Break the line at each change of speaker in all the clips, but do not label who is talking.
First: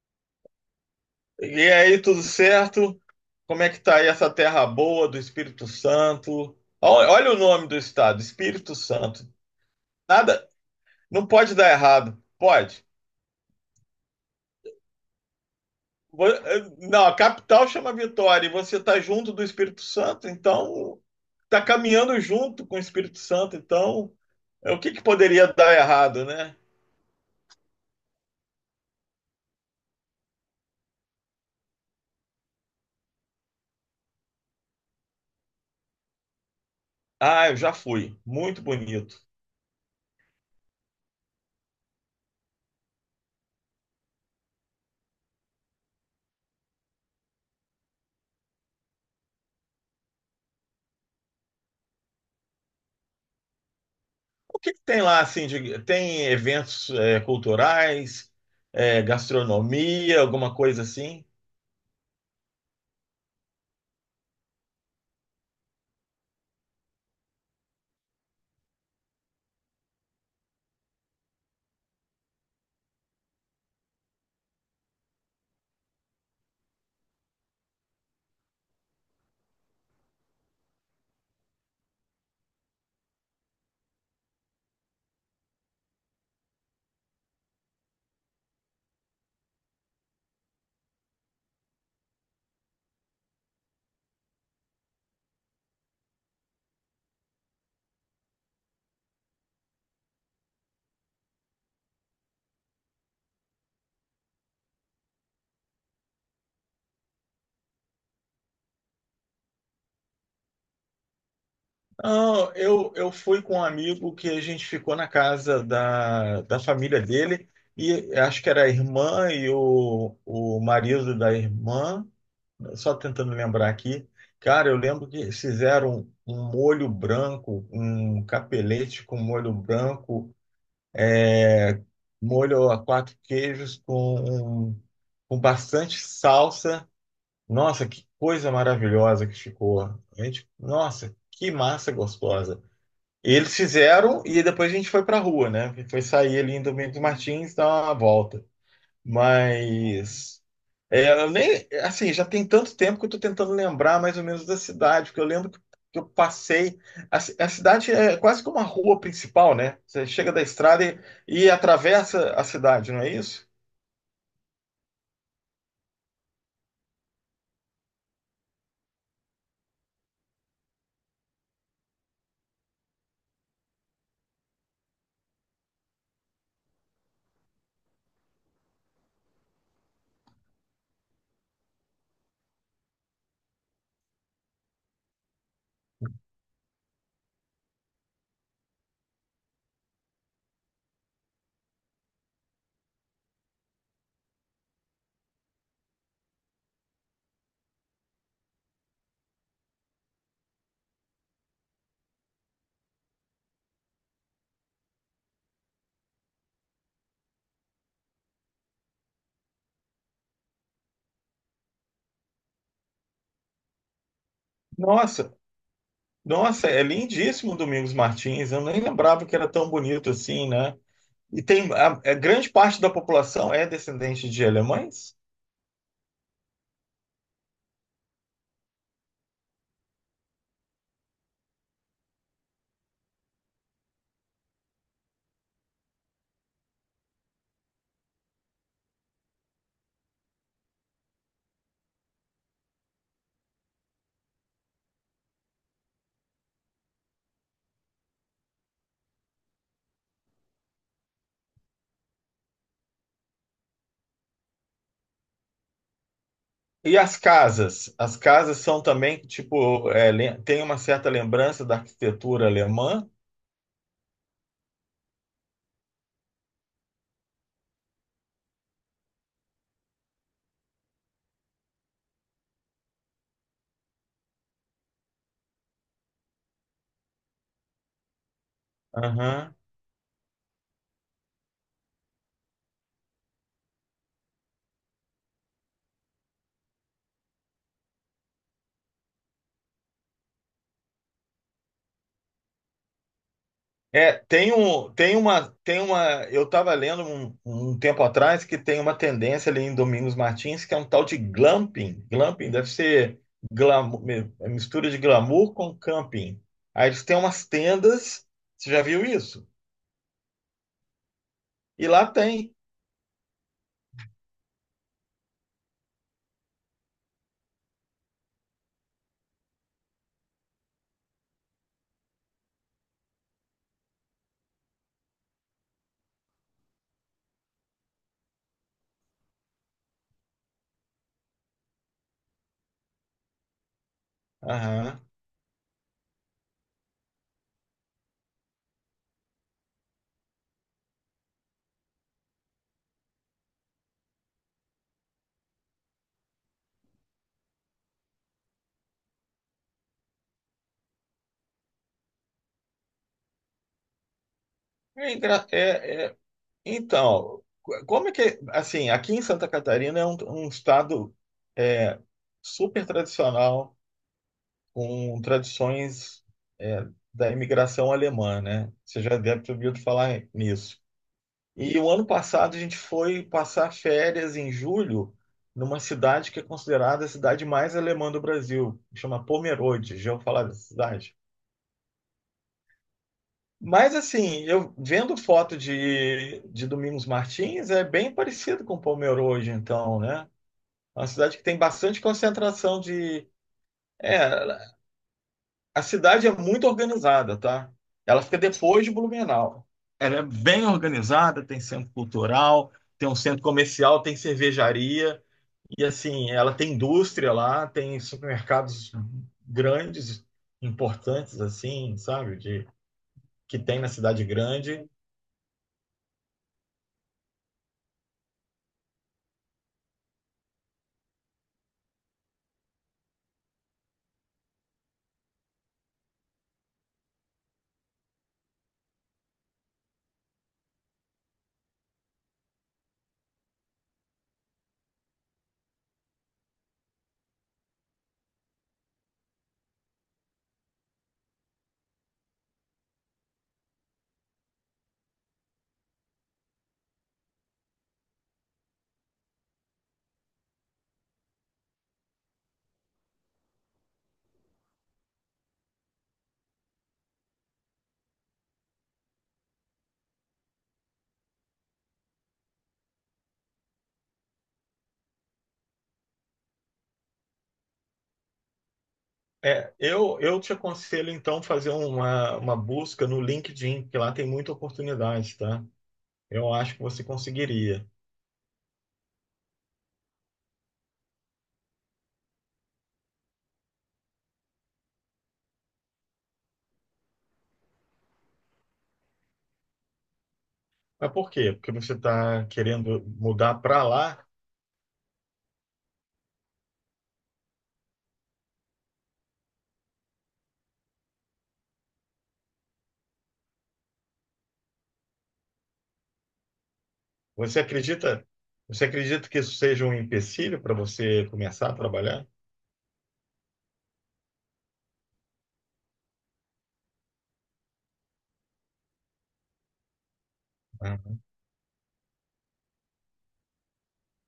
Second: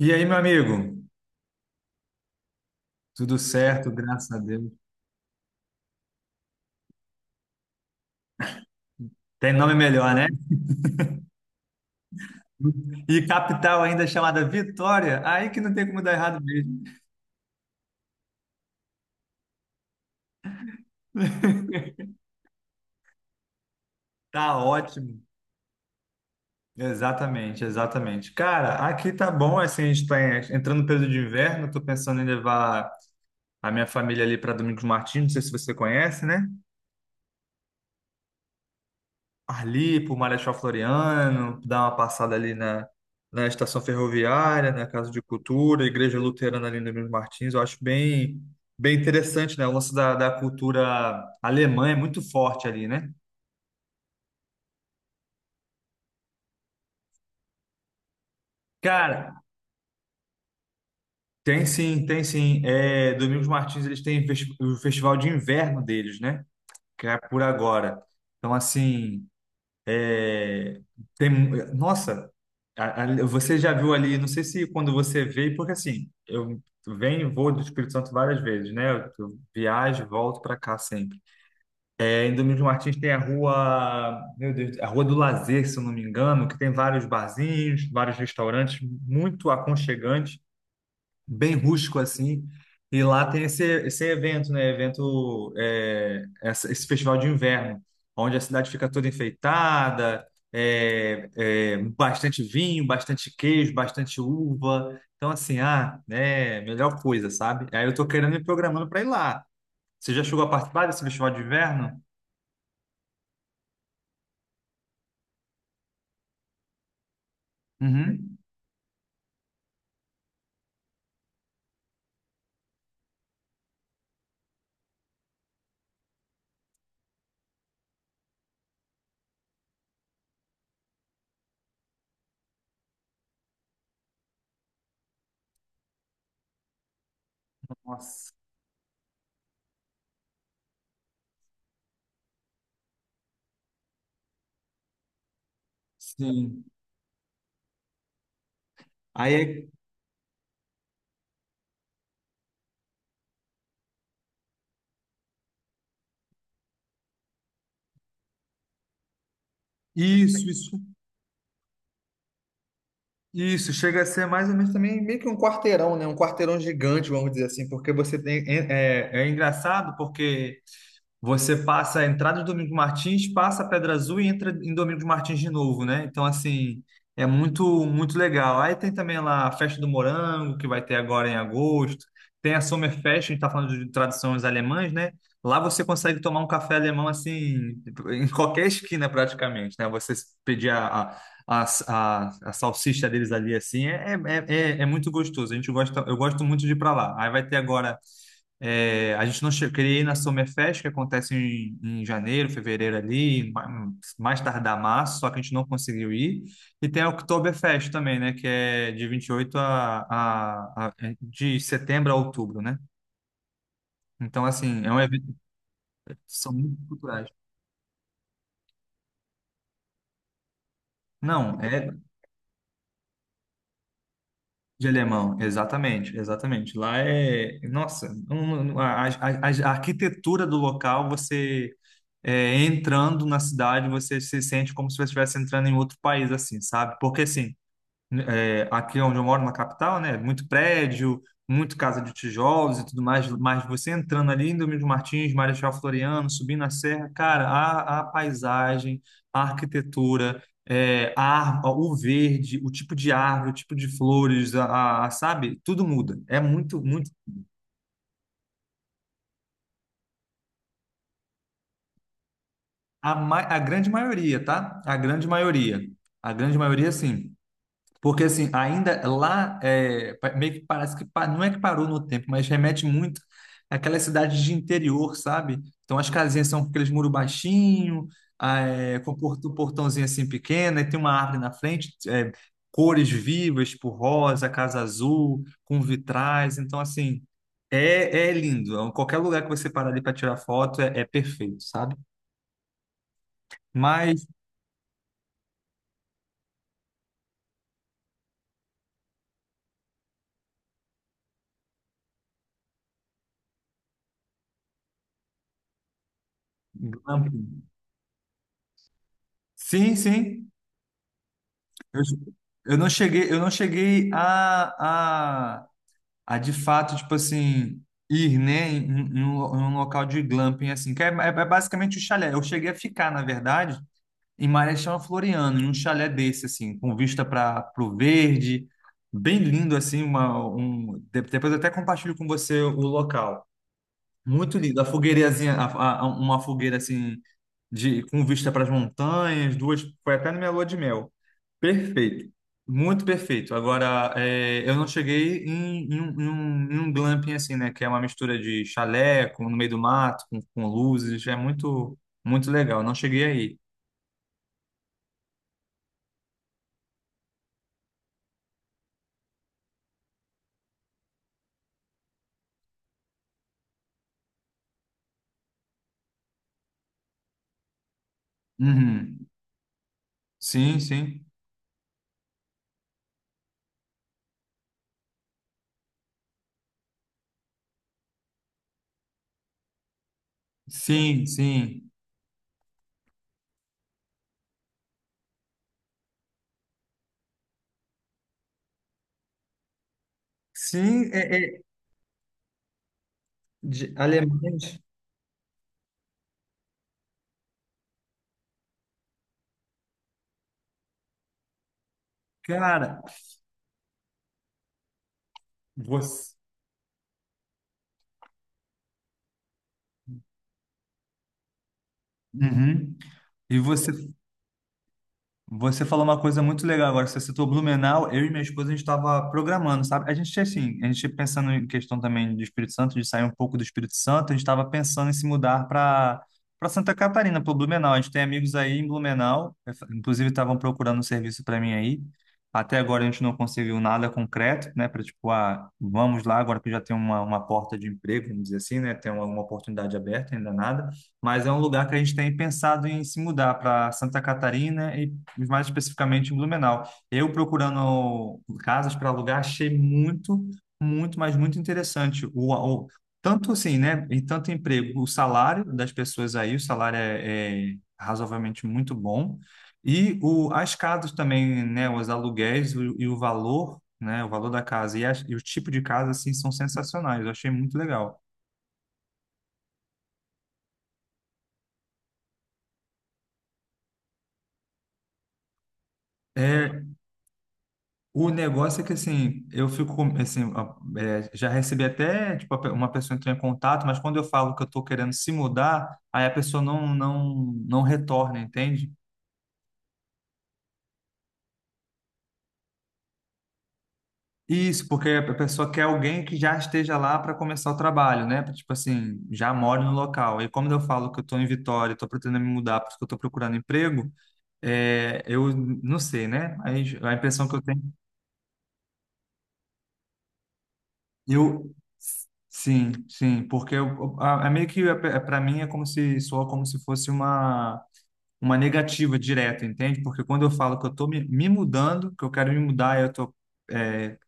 E aí, meu amigo?
E aí, tudo certo?
Tudo
Como é que
certo,
tá aí essa
graças a
terra
Deus.
boa do Espírito Santo? Olha, olha o nome do estado, Espírito Santo.
Tem nome melhor, né?
Nada, não pode dar errado. Pode.
E capital ainda chamada Vitória, aí que não tem como dar errado mesmo.
Não, a capital chama Vitória e você tá junto do Espírito Santo, então tá caminhando junto com o Espírito Santo, então
Tá
o que que
ótimo.
poderia dar errado, né?
Exatamente, exatamente. Cara, aqui tá bom, assim, a gente tá entrando no período de inverno, tô pensando em levar a minha família ali para Domingos Martins, não sei se você conhece, né?
Ah, eu já fui. Muito bonito.
Ali por Marechal Floriano, dar uma passada ali na estação ferroviária, na Casa de Cultura, Igreja Luterana ali no Emílio Martins, eu acho bem, bem interessante, né? O lance da cultura alemã é muito forte ali, né?
O que que tem lá assim tem eventos culturais,
Cara,
gastronomia, alguma coisa assim?
tem sim, tem sim. É, Domingos Martins, eles têm o festival de inverno deles, né? Que é por agora. Então, assim. É, tem, nossa, você já viu ali, não sei se quando você veio, porque assim, eu venho e vou do Espírito Santo várias vezes, né? eu viajo, e volto para cá sempre. É, em Domingos Martins tem a rua, meu Deus, a Rua do Lazer, se eu não me engano, que tem vários barzinhos, vários restaurantes muito aconchegantes, bem rústico assim. E lá tem esse evento, né? Evento, é, esse festival de inverno, onde a cidade fica toda enfeitada, bastante vinho, bastante queijo, bastante uva. Então, assim, ah, né? Melhor coisa, sabe? Aí eu tô querendo me programando para ir lá. Você já chegou a participar desse festival de inverno?
Não, eu fui com um amigo que a gente ficou na casa da família dele, e
Uhum.
acho que era a irmã e o marido da irmã, só tentando lembrar aqui. Cara, eu lembro que fizeram um molho branco, um capelete com molho branco, é, molho a quatro queijos com bastante salsa. Nossa, que
Nossa,
coisa maravilhosa que ficou. A gente, nossa, que massa gostosa. Eles fizeram e depois a gente foi pra rua, né? Foi sair ali em
sim.
Domingos Martins, dar uma volta.
Aí é
Mas eu nem assim, já tem tanto tempo que eu tô tentando lembrar mais ou menos da cidade, porque eu lembro que eu passei. A cidade é quase que uma rua principal, né? Você chega da
isso, isso.
estrada e atravessa a cidade, não é isso?
Isso, chega a ser mais ou menos também meio que um quarteirão, né? Um quarteirão gigante, vamos dizer assim, porque você tem. É engraçado porque. Você passa a entrada do Domingos Martins, passa a Pedra Azul e entra em Domingos Martins de novo, né? Então, assim, é muito, muito legal. Aí tem também lá a Festa do Morango, que vai ter agora em agosto. Tem a Sommerfest, a gente tá falando de tradições alemãs, né? Lá você consegue tomar um café alemão, assim, em qualquer esquina praticamente, né? Você pedir a, a, a salsicha deles ali, assim, é muito gostoso. A gente gosta, eu gosto muito de ir pra lá. Aí vai ter agora. É, a gente não queria ir na Summerfest, que acontece em janeiro, fevereiro ali, mais tardar março, só que a gente não conseguiu ir. E tem a Oktoberfest também, né? Que é de 28 de setembro a outubro, né? Então, assim, é um evento,
Nossa,
são
nossa, é
muito culturais.
lindíssimo Domingos Martins. Eu nem lembrava que era tão bonito assim, né? E
Não,
tem a,
é
a grande parte da população é descendente de
de
alemães?
alemão, exatamente, exatamente. Lá é, nossa, a arquitetura do local, você entrando na cidade, você se sente como se você estivesse entrando em outro país, assim, sabe? Porque, assim, aqui onde eu moro, na capital, né? Muito prédio, muito casa de tijolos e tudo mais, mas você entrando ali em Domingos Martins, Marechal Floriano, subindo a serra, cara, a paisagem, a arquitetura, o verde, o tipo de árvore, o tipo de flores, sabe? Tudo muda. É muito,
E
muito.
as casas? As casas são também, tipo, tem uma certa lembrança da arquitetura alemã?
A grande maioria, tá? A grande maioria. A grande maioria, sim. Porque assim, ainda lá, meio que parece que não é que parou no tempo, mas remete muito àquela cidade de interior, sabe? Então as casinhas são com aqueles muros baixinho, um
Aham.
portãozinho assim pequeno, e tem uma árvore na frente, cores vivas, tipo rosa, casa azul, com vitrais. Então, assim, é lindo. Então, qualquer lugar que você parar ali para tirar foto é perfeito, sabe? Mas,
Tem uma, eu estava lendo um tempo atrás que tem uma tendência ali em Domingos Martins que é um tal de glamping. Glamping deve ser glamour, mistura de glamour com camping. Aí eles têm umas
glamping.
tendas, você já viu isso?
Sim, sim.
E
Eu,
lá tem.
eu não cheguei a de fato, tipo assim, ir, né, em um local de glamping, assim, que é basicamente o chalé. Eu cheguei a ficar, na verdade, em Marechal Floriano, em um chalé desse, assim, com vista para o verde, bem lindo, assim, depois eu até compartilho com você o local. Muito lindo. A
Aham.
fogueirazinha, uma fogueira assim, com vista para as montanhas, duas. Foi até na minha lua de mel. Perfeito. Muito perfeito. Agora, eu não cheguei em um glamping assim, né? Que é uma mistura de chalé com, no meio do mato, com luzes. É muito, muito legal. Não cheguei aí.
É, engra- é, é Então, como é que, assim, aqui em Santa Catarina é um estado é, super tradicional, com tradições é, da imigração alemã, né? Você já
Uhum.
deve ter ouvido falar
Sim,
nisso.
sim.
E o ano passado a gente foi passar férias em julho numa cidade que é considerada a cidade mais alemã do Brasil, chama Pomerode. Já ouviu falar dessa cidade?
Sim, sim.
Mas assim, eu vendo foto de Domingos Martins, é bem parecido com Palmeira hoje, então, né? É uma
Sim,
cidade que tem bastante concentração de.
de
É,
alemães.
a cidade é muito organizada, tá? Ela fica depois de Blumenau. Ela é bem organizada, tem centro cultural,
Cara,
tem um centro comercial, tem cervejaria, e
você.
assim, ela tem indústria lá, tem supermercados grandes, importantes, assim, sabe? De,
Uhum. E
que tem na
você
cidade grande.
Você falou uma coisa muito legal agora, você citou Blumenau, eu e minha esposa a gente estava programando, sabe? A gente assim, a gente pensando em questão também de Espírito Santo, de sair um pouco do Espírito Santo, a gente estava pensando em se mudar para Santa Catarina, para Blumenau. A gente tem amigos aí em Blumenau, inclusive estavam procurando um serviço para mim aí. Até agora a gente não conseguiu nada concreto, né? Para tipo, ah, vamos lá agora que já tem uma porta de emprego, vamos dizer assim, né? Tem uma oportunidade aberta, ainda nada, mas é um lugar que a gente tem pensado em se mudar para Santa Catarina, mais especificamente em Blumenau. Eu procurando casas para alugar, achei muito, muito, mas muito interessante. O- Tanto assim, né? E tanto emprego, o salário das pessoas aí, o salário é razoavelmente muito bom. as casas também, né? Os aluguéis e o valor, né? O valor da casa e o tipo de casa, assim, são sensacionais. Eu achei muito legal.
É, eu te aconselho então fazer uma busca no LinkedIn, que lá tem muita oportunidade, tá? Eu acho que
É,
você conseguiria.
O negócio é que, assim, eu fico, assim, já recebi até, tipo, uma pessoa entrou em contato, mas quando eu falo que eu estou querendo se mudar, aí a pessoa não, não, não retorna, entende?
Mas por quê? Porque você está querendo mudar para lá.
Isso, porque a pessoa quer alguém que já esteja lá para começar o trabalho, né? Tipo assim, já mora no local. E como eu falo que eu estou em Vitória, estou pretendendo me mudar porque eu estou procurando emprego, eu não sei, né? Aí, a impressão que
Você
eu tenho.
acredita, você acredita que isso seja um empecilho para você começar
Eu
a trabalhar?
sim, sim, porque eu, a é meio que, para mim é como se soa como se fosse uma negativa direta, entende? Porque quando eu falo que eu
Ah.
estou me mudando, que eu quero me mudar, eu estou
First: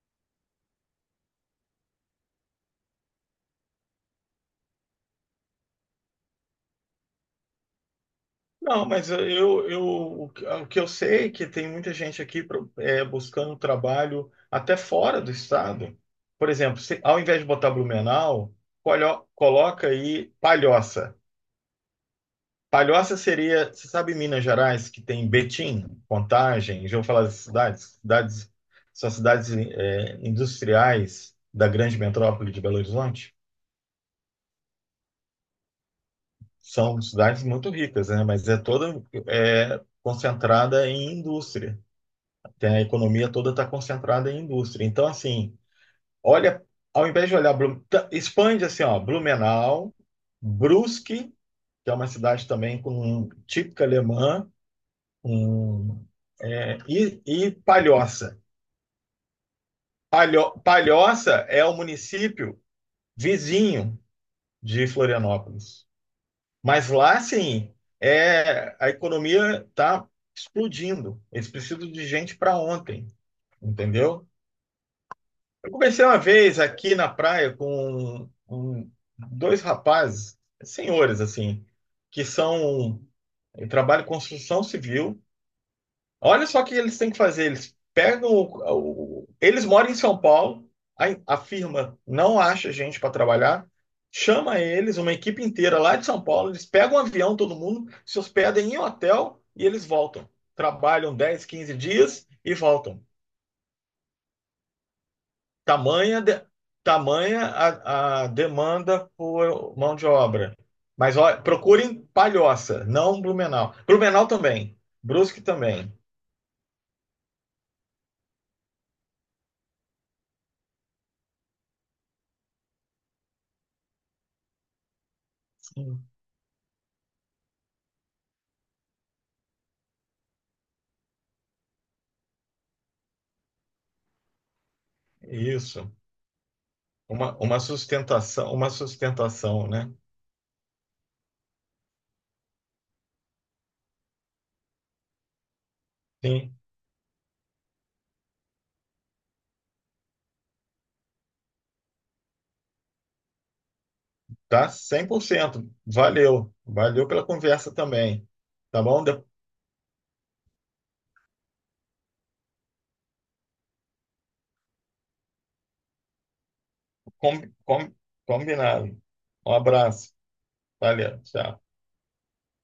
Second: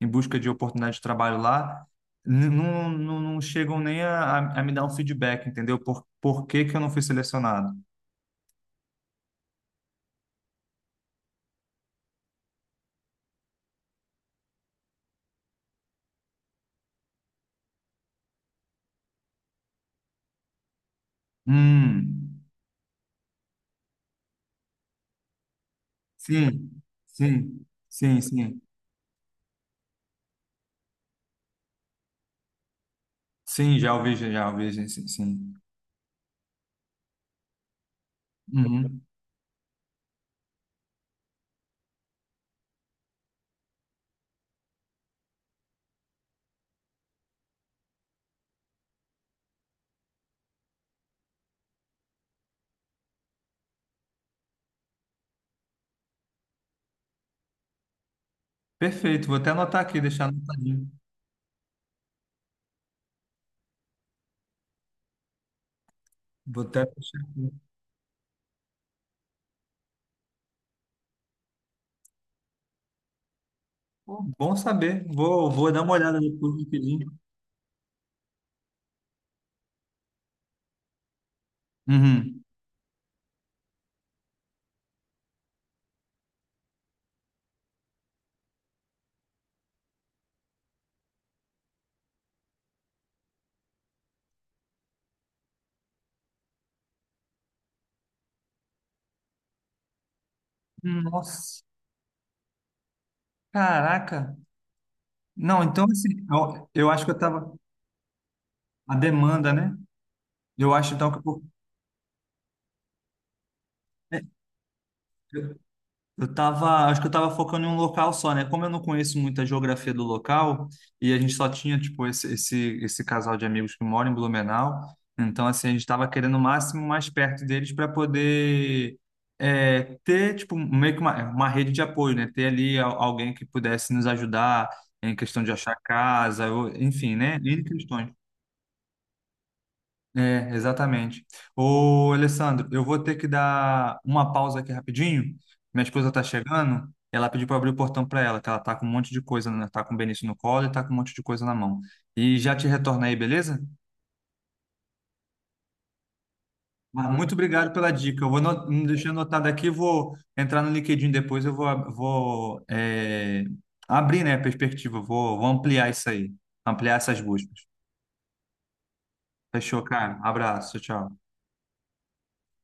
em busca de oportunidade de trabalho lá, não, não, não chegam nem a me dar um feedback, entendeu? Por que que eu não fui selecionado?
Não, mas eu, o que eu sei é que tem muita gente aqui buscando trabalho até fora do estado. Por exemplo, ao invés de botar Blumenau, coloca aí Palhoça.
Hum,
Palhoça seria, você sabe Minas Gerais, que tem Betim,
sim,
Contagem, já vou falar das
sim,
cidades,
sim,
cidades
sim,
são cidades industriais da grande metrópole de Belo Horizonte.
sim, já ouvi, sim, sim, sim.
São cidades muito ricas, né? Mas é
Uhum.
toda concentrada em indústria. Tem a economia toda está concentrada em indústria. Então, assim, olha, ao invés de olhar, expande assim, ó, Blumenau, Brusque, que é uma cidade também com típica alemã. Hum. E Palhoça.
Perfeito, vou até anotar aqui, deixar
Palho,
anotadinho.
Palhoça é o município vizinho de Florianópolis.
Vou até
Mas lá,
fechar aqui.
sim, a economia está explodindo. Eles precisam de gente para ontem,
Pô,
entendeu?
bom saber. Vou
Eu
dar uma
comecei
olhada
uma
depois no
vez aqui
LinkedIn.
na praia com um, dois rapazes, senhores, assim, que
Uhum.
são. Trabalham em construção civil. Olha só o que eles têm que fazer. Eles pegam eles moram em São Paulo, a firma não acha gente para trabalhar, chama eles, uma equipe inteira lá de São Paulo, eles pegam um avião, todo mundo, se hospedem em hotel e eles voltam. Trabalham 10,
Nossa,
15 dias e voltam.
caraca. Não, então assim,
Tamanha, de-
eu acho que eu
tamanha
tava.
a
A
demanda
demanda, né?
por mão de obra.
Eu acho então
Mas
que
olha,
eu,
procurem Palhoça, não Blumenau. Blumenau também, Brusque também.
Eu tava, acho que eu tava focando em um local só, né? Como eu não conheço muito a geografia do local e a gente só tinha, tipo, esse casal de amigos que mora em Blumenau, então, assim, a gente tava
Sim.
querendo o máximo mais perto deles para poder ter, tipo, meio que uma rede de apoio, né? Ter ali alguém que pudesse nos ajudar em questão de achar
Isso.
casa, ou, enfim,
Uma,
né?
uma
N questões.
sustentação, uma sustentação, né?
É, exatamente. Ô, Alessandro, eu vou ter que dar uma pausa aqui rapidinho. Minha esposa tá
Sim,
chegando. Ela pediu para abrir o portão para ela, que ela tá com um monte de coisa, né? Tá com o Benício no colo e tá com um monte de coisa na mão. E já te retorno aí, beleza?
tá 100%. Valeu. Valeu
Mas
pela
muito obrigado
conversa
pela dica.
também.
Eu vou
Tá bom?
deixar anotado aqui, vou entrar no LinkedIn depois, eu vou, ab- vou é, abrir, né, a perspectiva, vou ampliar isso aí, ampliar essas
Com-
buscas.
com- Combinado. Um
Fechou,
abraço.
cara? Abraço, tchau.
Valeu. Tchau.